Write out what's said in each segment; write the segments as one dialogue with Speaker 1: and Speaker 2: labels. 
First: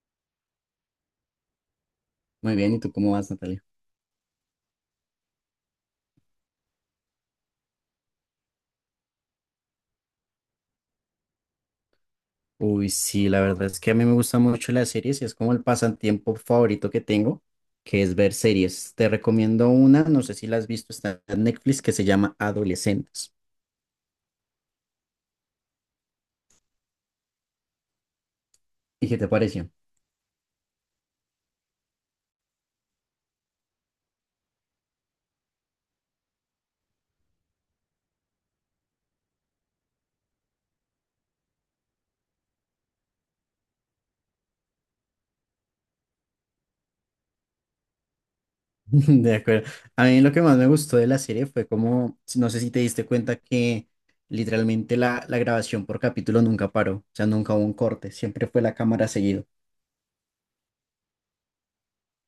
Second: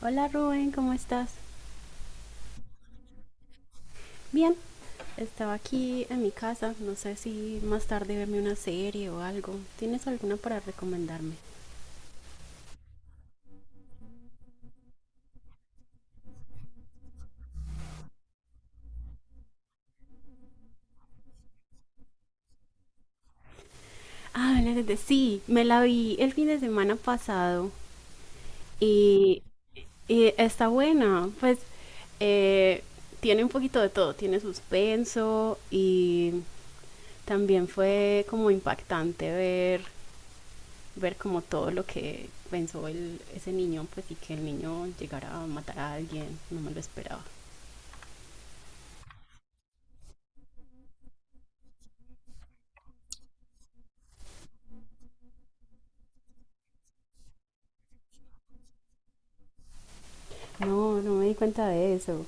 Speaker 1: Hola Rubén, ¿cómo estás?
Speaker 2: Muy bien, ¿y tú cómo vas, Natalia?
Speaker 1: Bien, estaba aquí en mi casa, no sé si más tarde verme una serie o algo. ¿Tienes alguna para recomendarme?
Speaker 2: Uy, sí, la verdad es que a mí me gustan mucho las series y es como el pasatiempo favorito que tengo, que es ver series. Te recomiendo una, no sé si la has visto, está en Netflix, que se llama Adolescentes.
Speaker 1: Ah, sí, me la vi el fin de semana pasado
Speaker 2: ¿Y qué te
Speaker 1: y,
Speaker 2: pareció?
Speaker 1: y está buena. Pues eh, tiene un poquito de todo, tiene suspenso y también fue como impactante ver como todo lo que pensó ese niño, pues y que el niño llegara a matar a alguien, no me lo esperaba.
Speaker 2: De acuerdo. A mí lo que más me gustó de la serie fue como, no sé si te diste cuenta que literalmente la grabación por capítulo nunca paró, o sea, nunca hubo un corte, siempre fue la cámara seguido.
Speaker 1: No, no me di cuenta de eso.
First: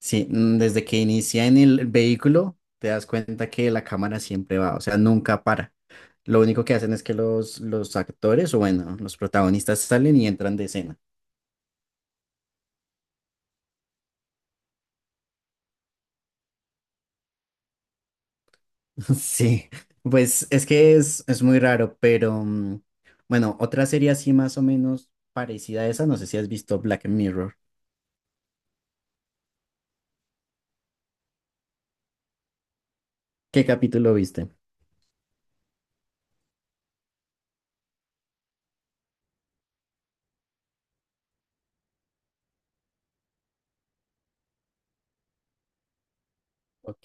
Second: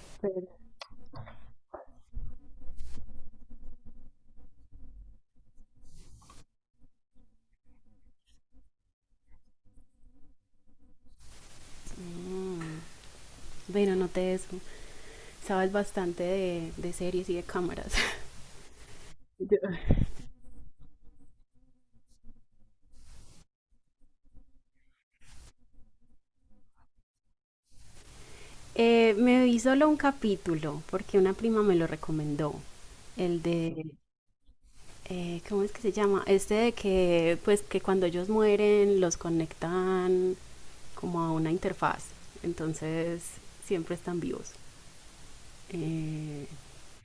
Speaker 2: Sí, desde que inicia en el vehículo, te das cuenta que la cámara siempre va, o sea, nunca para. Lo único que hacen es que los actores, o bueno, los protagonistas salen y entran de escena.
Speaker 1: Bueno, noté eso. Sabes bastante de series y de cámaras.
Speaker 2: Sí,
Speaker 1: Yo-
Speaker 2: pues es que es muy raro, pero bueno, otra serie así más o menos parecida a esa, no sé si has visto Black Mirror.
Speaker 1: Me vi solo un capítulo porque una prima me lo recomendó. El
Speaker 2: ¿Qué
Speaker 1: de,
Speaker 2: capítulo viste?
Speaker 1: ¿Cómo es que se llama? Este de que, pues, que cuando ellos mueren los conectan como a una interfaz. Entonces, siempre están vivos. Eh,
Speaker 2: Ok,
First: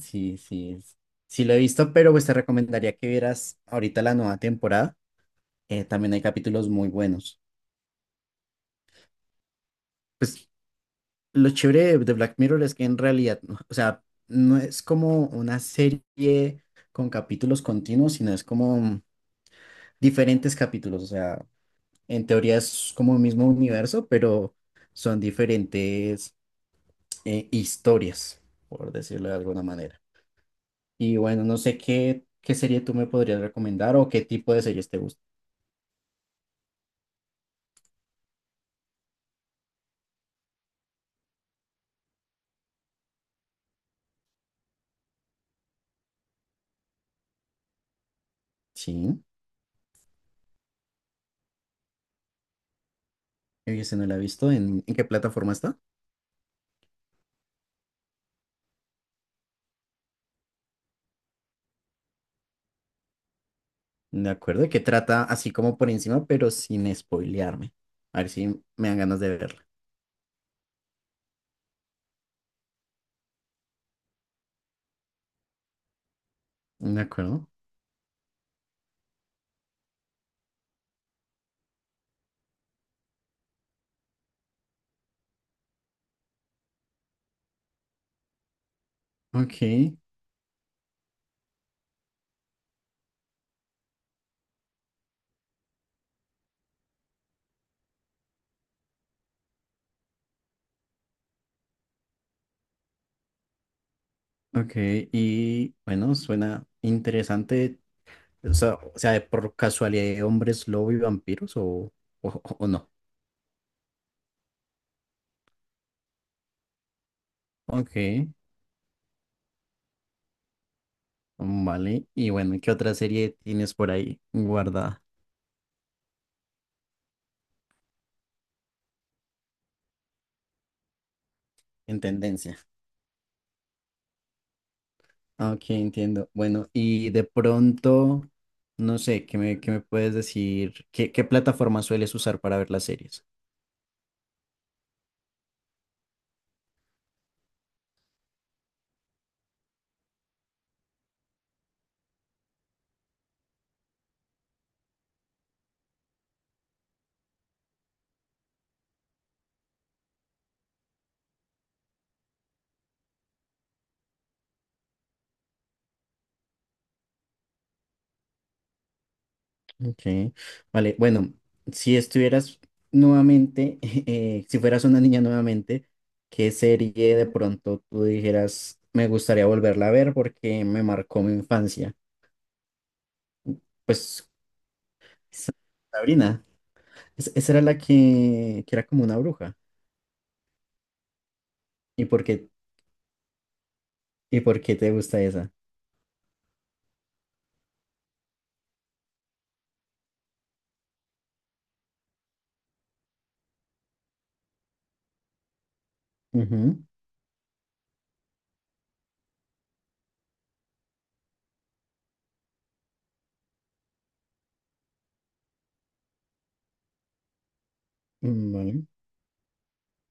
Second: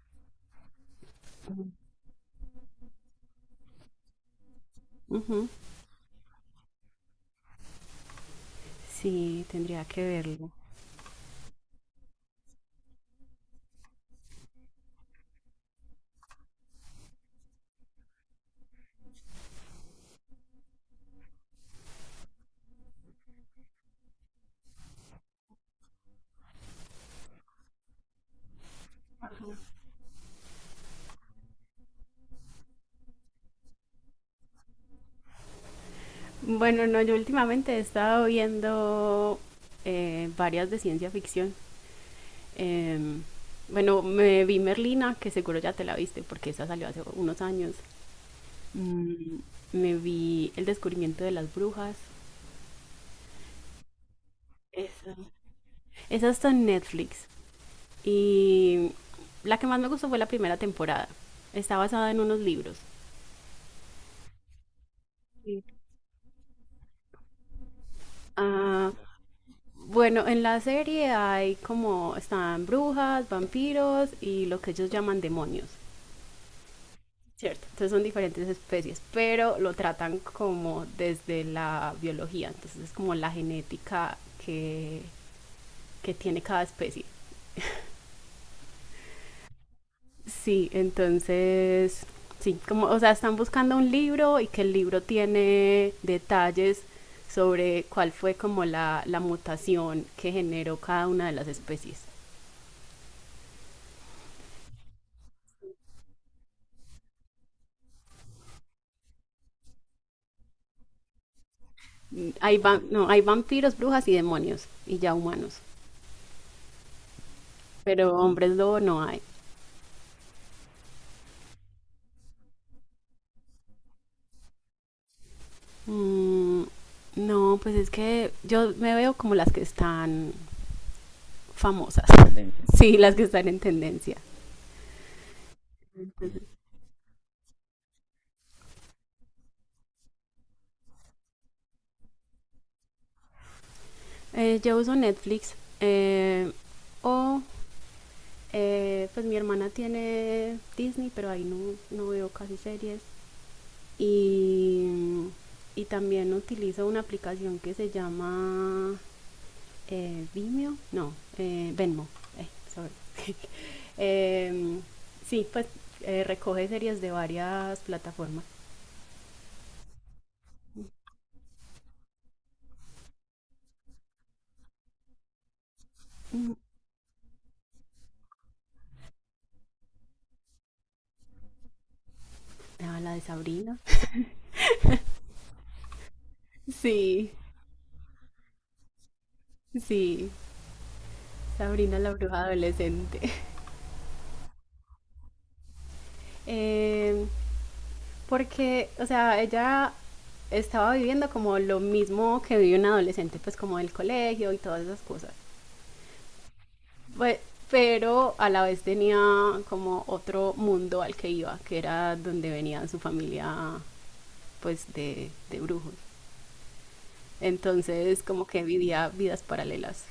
Speaker 2: sí, sí, es- sí lo he visto, pero pues te recomendaría que vieras ahorita la nueva temporada.
Speaker 1: ujú.
Speaker 2: También hay capítulos muy buenos.
Speaker 1: Sí, tendría que verlo.
Speaker 2: Pues, lo chévere de Black Mirror es que en realidad, o sea, no es como una serie con capítulos continuos, sino es como diferentes capítulos. O sea, en teoría es como el mismo universo, pero son diferentes historias, por decirlo de alguna manera. Y bueno, no sé qué serie tú me podrías recomendar o qué tipo de series te gusta.
Speaker 1: Bueno, no, yo últimamente he estado viendo varias de ciencia ficción. Em, bueno, me vi Merlina, que seguro ya te la viste porque esa salió hace unos años.
Speaker 2: Sí,
Speaker 1: Me vi El descubrimiento de las brujas.
Speaker 2: yo ese no la he visto. En qué plataforma está?
Speaker 1: Esa está en Netflix. Y la que más me gustó fue la primera temporada. Está basada en unos libros.
Speaker 2: De acuerdo, ¿que trata así como por encima, pero sin spoilearme? A ver si me
Speaker 1: Ah,
Speaker 2: dan ganas de verla.
Speaker 1: bueno, en la serie hay como están brujas, vampiros y lo que ellos llaman demonios.
Speaker 2: De acuerdo.
Speaker 1: ¿Cierto? Entonces son diferentes especies, pero lo tratan como desde la biología, entonces es como la genética que, que tiene cada especie.
Speaker 2: Ok,
Speaker 1: Sí, entonces, sí, como, o sea, están buscando un libro y que el libro tiene detalles sobre cuál fue como la mutación que generó cada una de las especies.
Speaker 2: ok. Y bueno, suena interesante. O sea, por casualidad, ¿hay ¿hombres lobo y vampiros
Speaker 1: Hay,
Speaker 2: o
Speaker 1: va,
Speaker 2: no?
Speaker 1: no, hay vampiros, brujas y demonios, y ya humanos,
Speaker 2: Ok,
Speaker 1: pero hombres lobo no hay.
Speaker 2: vale. Y bueno, ¿qué otra serie tienes por ahí guardada
Speaker 1: Mm, no, pues es que yo me veo como las que están
Speaker 2: en
Speaker 1: famosas.
Speaker 2: tendencia?
Speaker 1: Tendencia. Sí, las que están en tendencia.
Speaker 2: Ok, entiendo. Bueno, y de pronto, no sé, qué me puedes decir? Qué plataforma sueles usar para ver las series?
Speaker 1: Yo uso Netflix, eh, o pues mi hermana tiene Disney, pero ahí no, no veo casi series. Y, y también utilizo una aplicación que se llama Vimeo, no, Venmo. Eh, sorry. Em, sí, pues recoge series de varias plataformas.
Speaker 2: Ok, vale, bueno, si estuvieras nuevamente, si fueras una niña nuevamente, ¿qué serie de pronto tú dijeras, me gustaría volverla a ver porque me marcó mi infancia?
Speaker 1: Ah, la de Sabrina.
Speaker 2: Pues Sa- Sabrina,
Speaker 1: Sí,
Speaker 2: esa era la que era como una bruja.
Speaker 1: sí, Sabrina
Speaker 2: ¿Y
Speaker 1: la
Speaker 2: por
Speaker 1: bruja
Speaker 2: qué,
Speaker 1: adolescente.
Speaker 2: y por qué te gusta esa?
Speaker 1: Eh, porque, o sea, ella estaba viviendo como lo mismo que vive un adolescente, pues como del colegio y todas esas cosas.
Speaker 2: Ujú,
Speaker 1: Pues, pero a la vez tenía como otro mundo al que iba, que era donde venía su familia, pues de brujos. Entonces, como
Speaker 2: mm,
Speaker 1: que
Speaker 2: vale,
Speaker 1: vivía vidas paralelas.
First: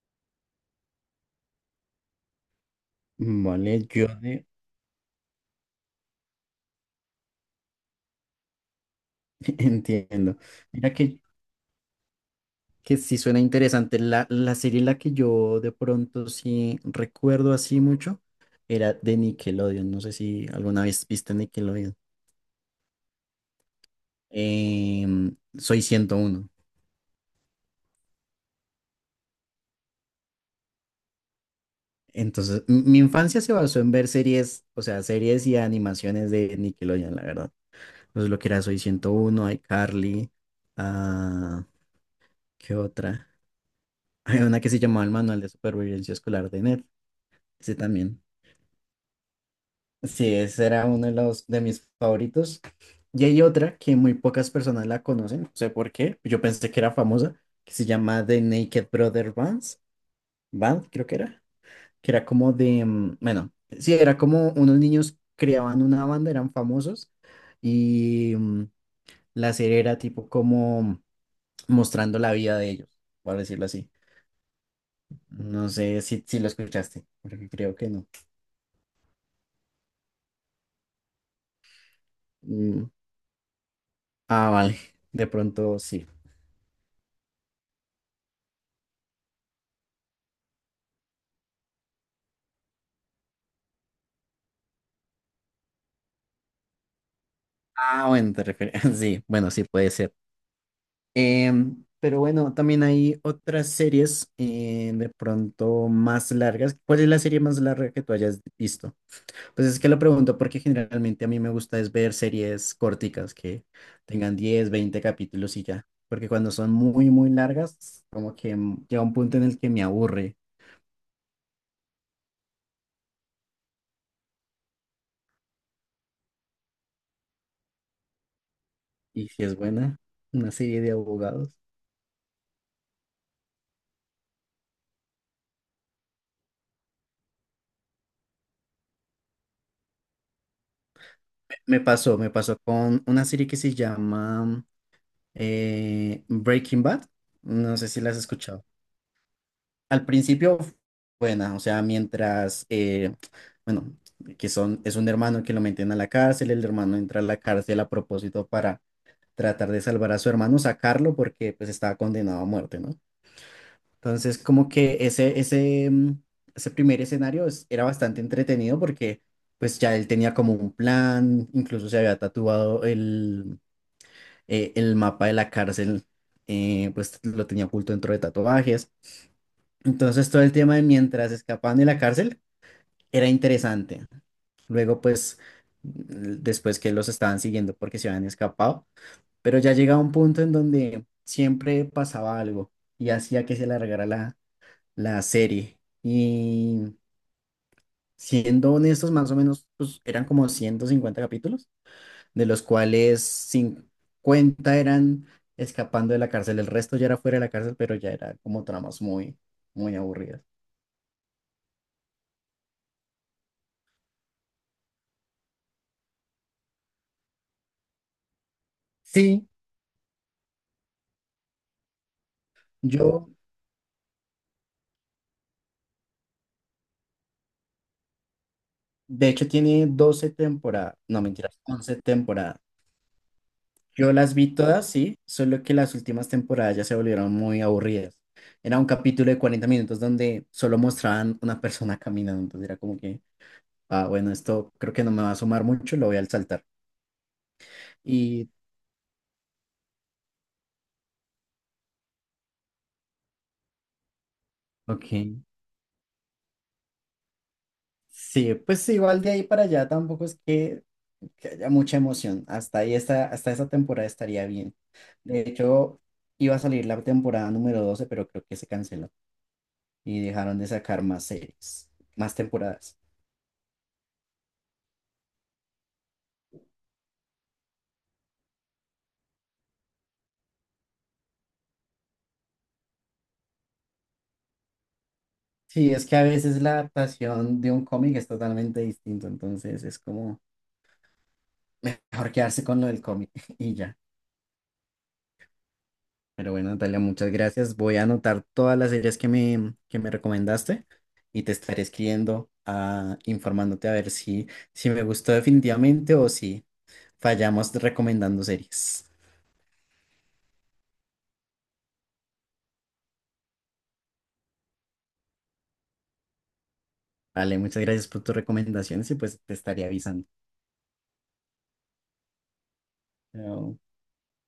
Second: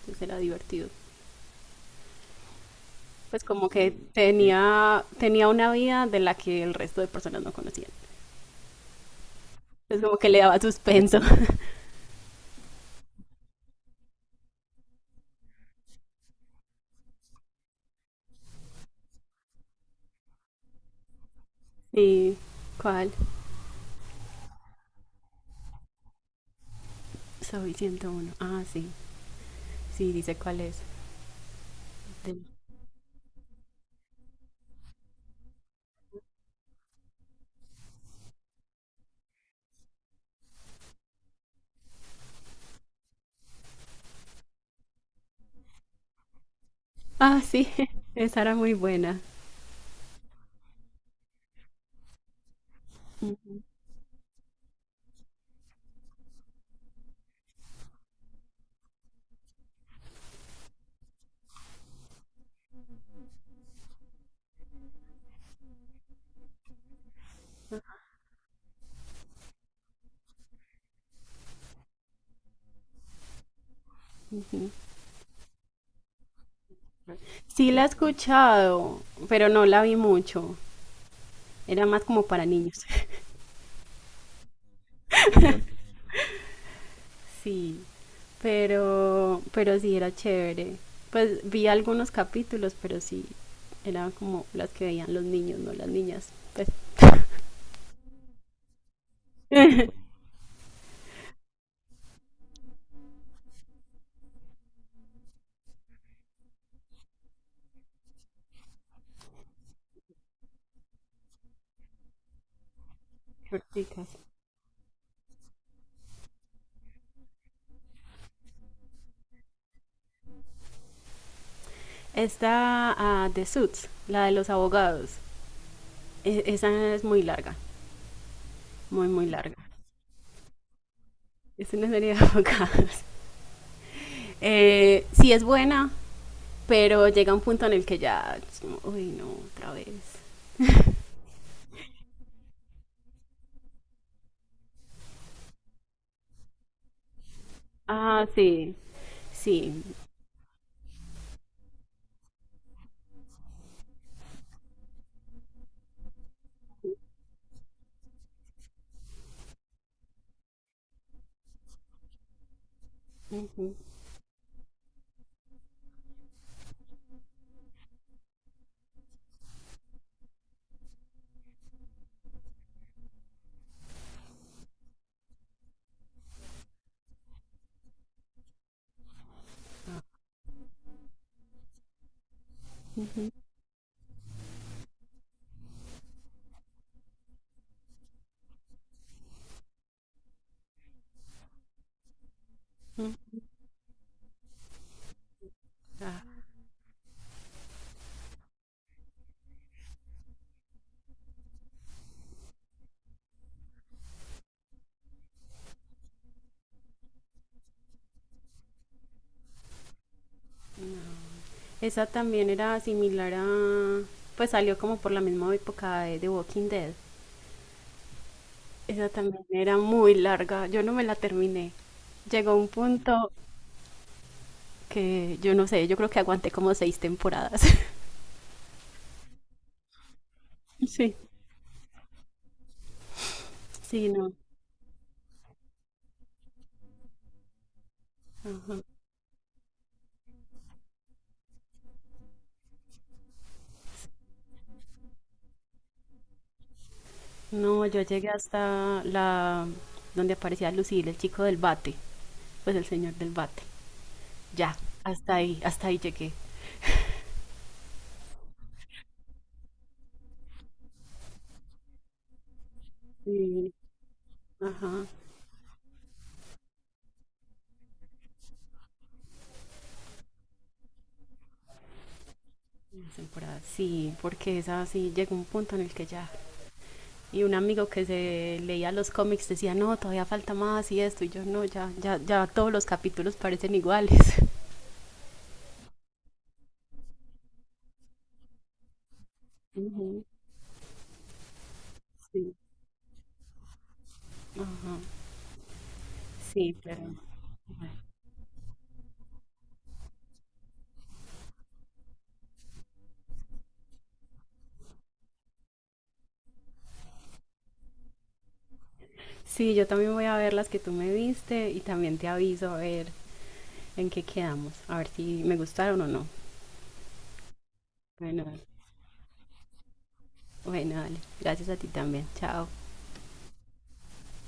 Speaker 1: Entonces era divertido. Pues como
Speaker 2: vale,
Speaker 1: que
Speaker 2: yo de-
Speaker 1: tenía, tenía una vida de la que el resto de personas no conocían. Es como que
Speaker 2: entiendo.
Speaker 1: le daba
Speaker 2: Mira
Speaker 1: suspenso.
Speaker 2: que sí suena interesante. La serie en la que yo de pronto sí recuerdo así mucho era de Nickelodeon. No sé si alguna vez viste Nickelodeon.
Speaker 1: ¿Y cuál?
Speaker 2: Soy 101
Speaker 1: Soy 101. Ah, sí. Sí, dice cuál es. De-
Speaker 2: Entonces, mi infancia se basó en ver series, o sea, series y animaciones de Nickelodeon, la verdad. Entonces, lo que era Soy 101, iCarly, ah, ¿qué otra? Hay una que se llamaba El Manual de Supervivencia Escolar de Ned.
Speaker 1: Ah, sí.
Speaker 2: Ese también.
Speaker 1: Esa era muy buena.
Speaker 2: Sí, ese era uno de los de mis favoritos. Y hay otra que muy pocas personas la conocen, no sé por qué. Yo pensé que era famosa, que se llama The Naked Brother Bands, Band, creo que era como de, bueno, sí, era como unos niños creaban una banda, eran famosos y la serie era tipo como mostrando la vida de ellos, por decirlo así.
Speaker 1: Ujú.
Speaker 2: No sé si lo escuchaste, porque
Speaker 1: Sí
Speaker 2: creo
Speaker 1: la he
Speaker 2: que no.
Speaker 1: escuchado, pero no la vi mucho. Era más como para niños.
Speaker 2: Mm, ah, vale, de pronto sí.
Speaker 1: Sí, pero sí era chévere. Pues vi algunos capítulos, pero sí, eran como las que veían los niños, no las niñas. Pues,
Speaker 2: Ah, bueno, te refieres. Sí, bueno, sí puede ser. Pero bueno, también hay otras series de pronto más largas. ¿Cuál es la serie más larga que tú hayas visto? Pues es que lo pregunto porque generalmente a mí me gusta es ver series corticas que
Speaker 1: corticas.
Speaker 2: tengan 10 20 capítulos y ya. Porque cuando son muy largas, como que llega un punto en el que me aburre.
Speaker 1: Está The Suits, la de los abogados. Esa es muy larga, muy, muy
Speaker 2: Y si es
Speaker 1: larga.
Speaker 2: buena, una serie de abogados.
Speaker 1: Es una serie de abogados. Sí es buena, pero llega un punto en el que ya, es como, uy, no, otra vez.
Speaker 2: Me pasó con una serie que se llama Breaking Bad, no sé si la has
Speaker 1: Ah,
Speaker 2: escuchado.
Speaker 1: sí, sí.
Speaker 2: Al principio, buena, o sea, bueno, que es un hermano que lo meten a la cárcel, el hermano entra a la cárcel a propósito para tratar de salvar a su hermano, sacarlo porque pues estaba condenado a muerte, ¿no?
Speaker 1: Ujú,
Speaker 2: Entonces, como que ese primer escenario era bastante entretenido porque pues ya él tenía como un plan, incluso se había tatuado el mapa de la cárcel, pues lo tenía oculto dentro de tatuajes. Entonces todo el tema de mientras escapaban de la cárcel era
Speaker 1: ujú.
Speaker 2: interesante. Luego, pues, mm, después que los estaban siguiendo porque se habían escapado, pero ya llegaba un punto en donde siempre pasaba algo y hacía que se alargara la serie.
Speaker 1: Ah,
Speaker 2: Y siendo honestos, más o menos, pues eran como 150 capítulos, de los cuales 50 eran escapando de la cárcel, el resto ya era fuera de la cárcel, pero ya era como tramas muy aburridas.
Speaker 1: esa también era similar a, pues salió como por la misma época de The Walking Dead. Esa también
Speaker 2: Sí,
Speaker 1: era muy larga, yo no me la terminé. Llegó un
Speaker 2: yo,
Speaker 1: punto que yo no sé, yo creo que aguanté como 6 temporadas.
Speaker 2: de hecho tiene 12 temporadas,
Speaker 1: Sí.
Speaker 2: no mentiras, 11 temporadas.
Speaker 1: Sí,
Speaker 2: Yo
Speaker 1: no.
Speaker 2: las vi todas, sí, solo que las últimas temporadas ya se volvieron muy aburridas. Era un capítulo de 40 minutos donde solo mostraban una persona caminando, entonces era como que, ah, bueno, esto creo que no me va a sumar mucho, lo voy a saltar.
Speaker 1: No, yo llegué
Speaker 2: Y,
Speaker 1: hasta la donde aparecía Lucille, el chico del bate, pues el señor del bate. Ya,
Speaker 2: ok.
Speaker 1: hasta ahí llegué.
Speaker 2: Sí, pues sí, igual de ahí para allá tampoco es que haya mucha emoción. Hasta ahí está, hasta esa
Speaker 1: Sí.
Speaker 2: temporada estaría bien.
Speaker 1: Ajá,
Speaker 2: De hecho, iba a salir la temporada número 12, pero creo que se canceló y dejaron de sacar más series, más temporadas.
Speaker 1: las temporadas. Sí, porque esa sí llegó un punto en el que ya. Y un amigo que se leía los cómics decía, no, todavía falta más y esto. Y yo, no, ya, ya, ya todos los capítulos parecen iguales.
Speaker 2: Sí, es que a veces la adaptación de un cómic es totalmente distinto, entonces es
Speaker 1: Ujú.
Speaker 2: como mejor
Speaker 1: Sí.
Speaker 2: quedarse con lo del cómic y ya.
Speaker 1: Ajá,
Speaker 2: Pero bueno,
Speaker 1: sí,
Speaker 2: Natalia,
Speaker 1: pero,
Speaker 2: muchas gracias. Voy a
Speaker 1: bueno.
Speaker 2: anotar todas las series que me recomendaste y te estaré escribiendo, ah, informándote a ver si me gustó definitivamente o si fallamos recomendando series.
Speaker 1: Sí, yo también voy a ver las que tú me viste y también te aviso a ver en qué quedamos, a ver si me gustaron o no.
Speaker 2: Vale, muchas gracias por tus
Speaker 1: Bueno, dale.
Speaker 2: recomendaciones y pues te estaré avisando.
Speaker 1: Bueno, dale. Gracias a ti también. Chao.
Speaker 2: Chao.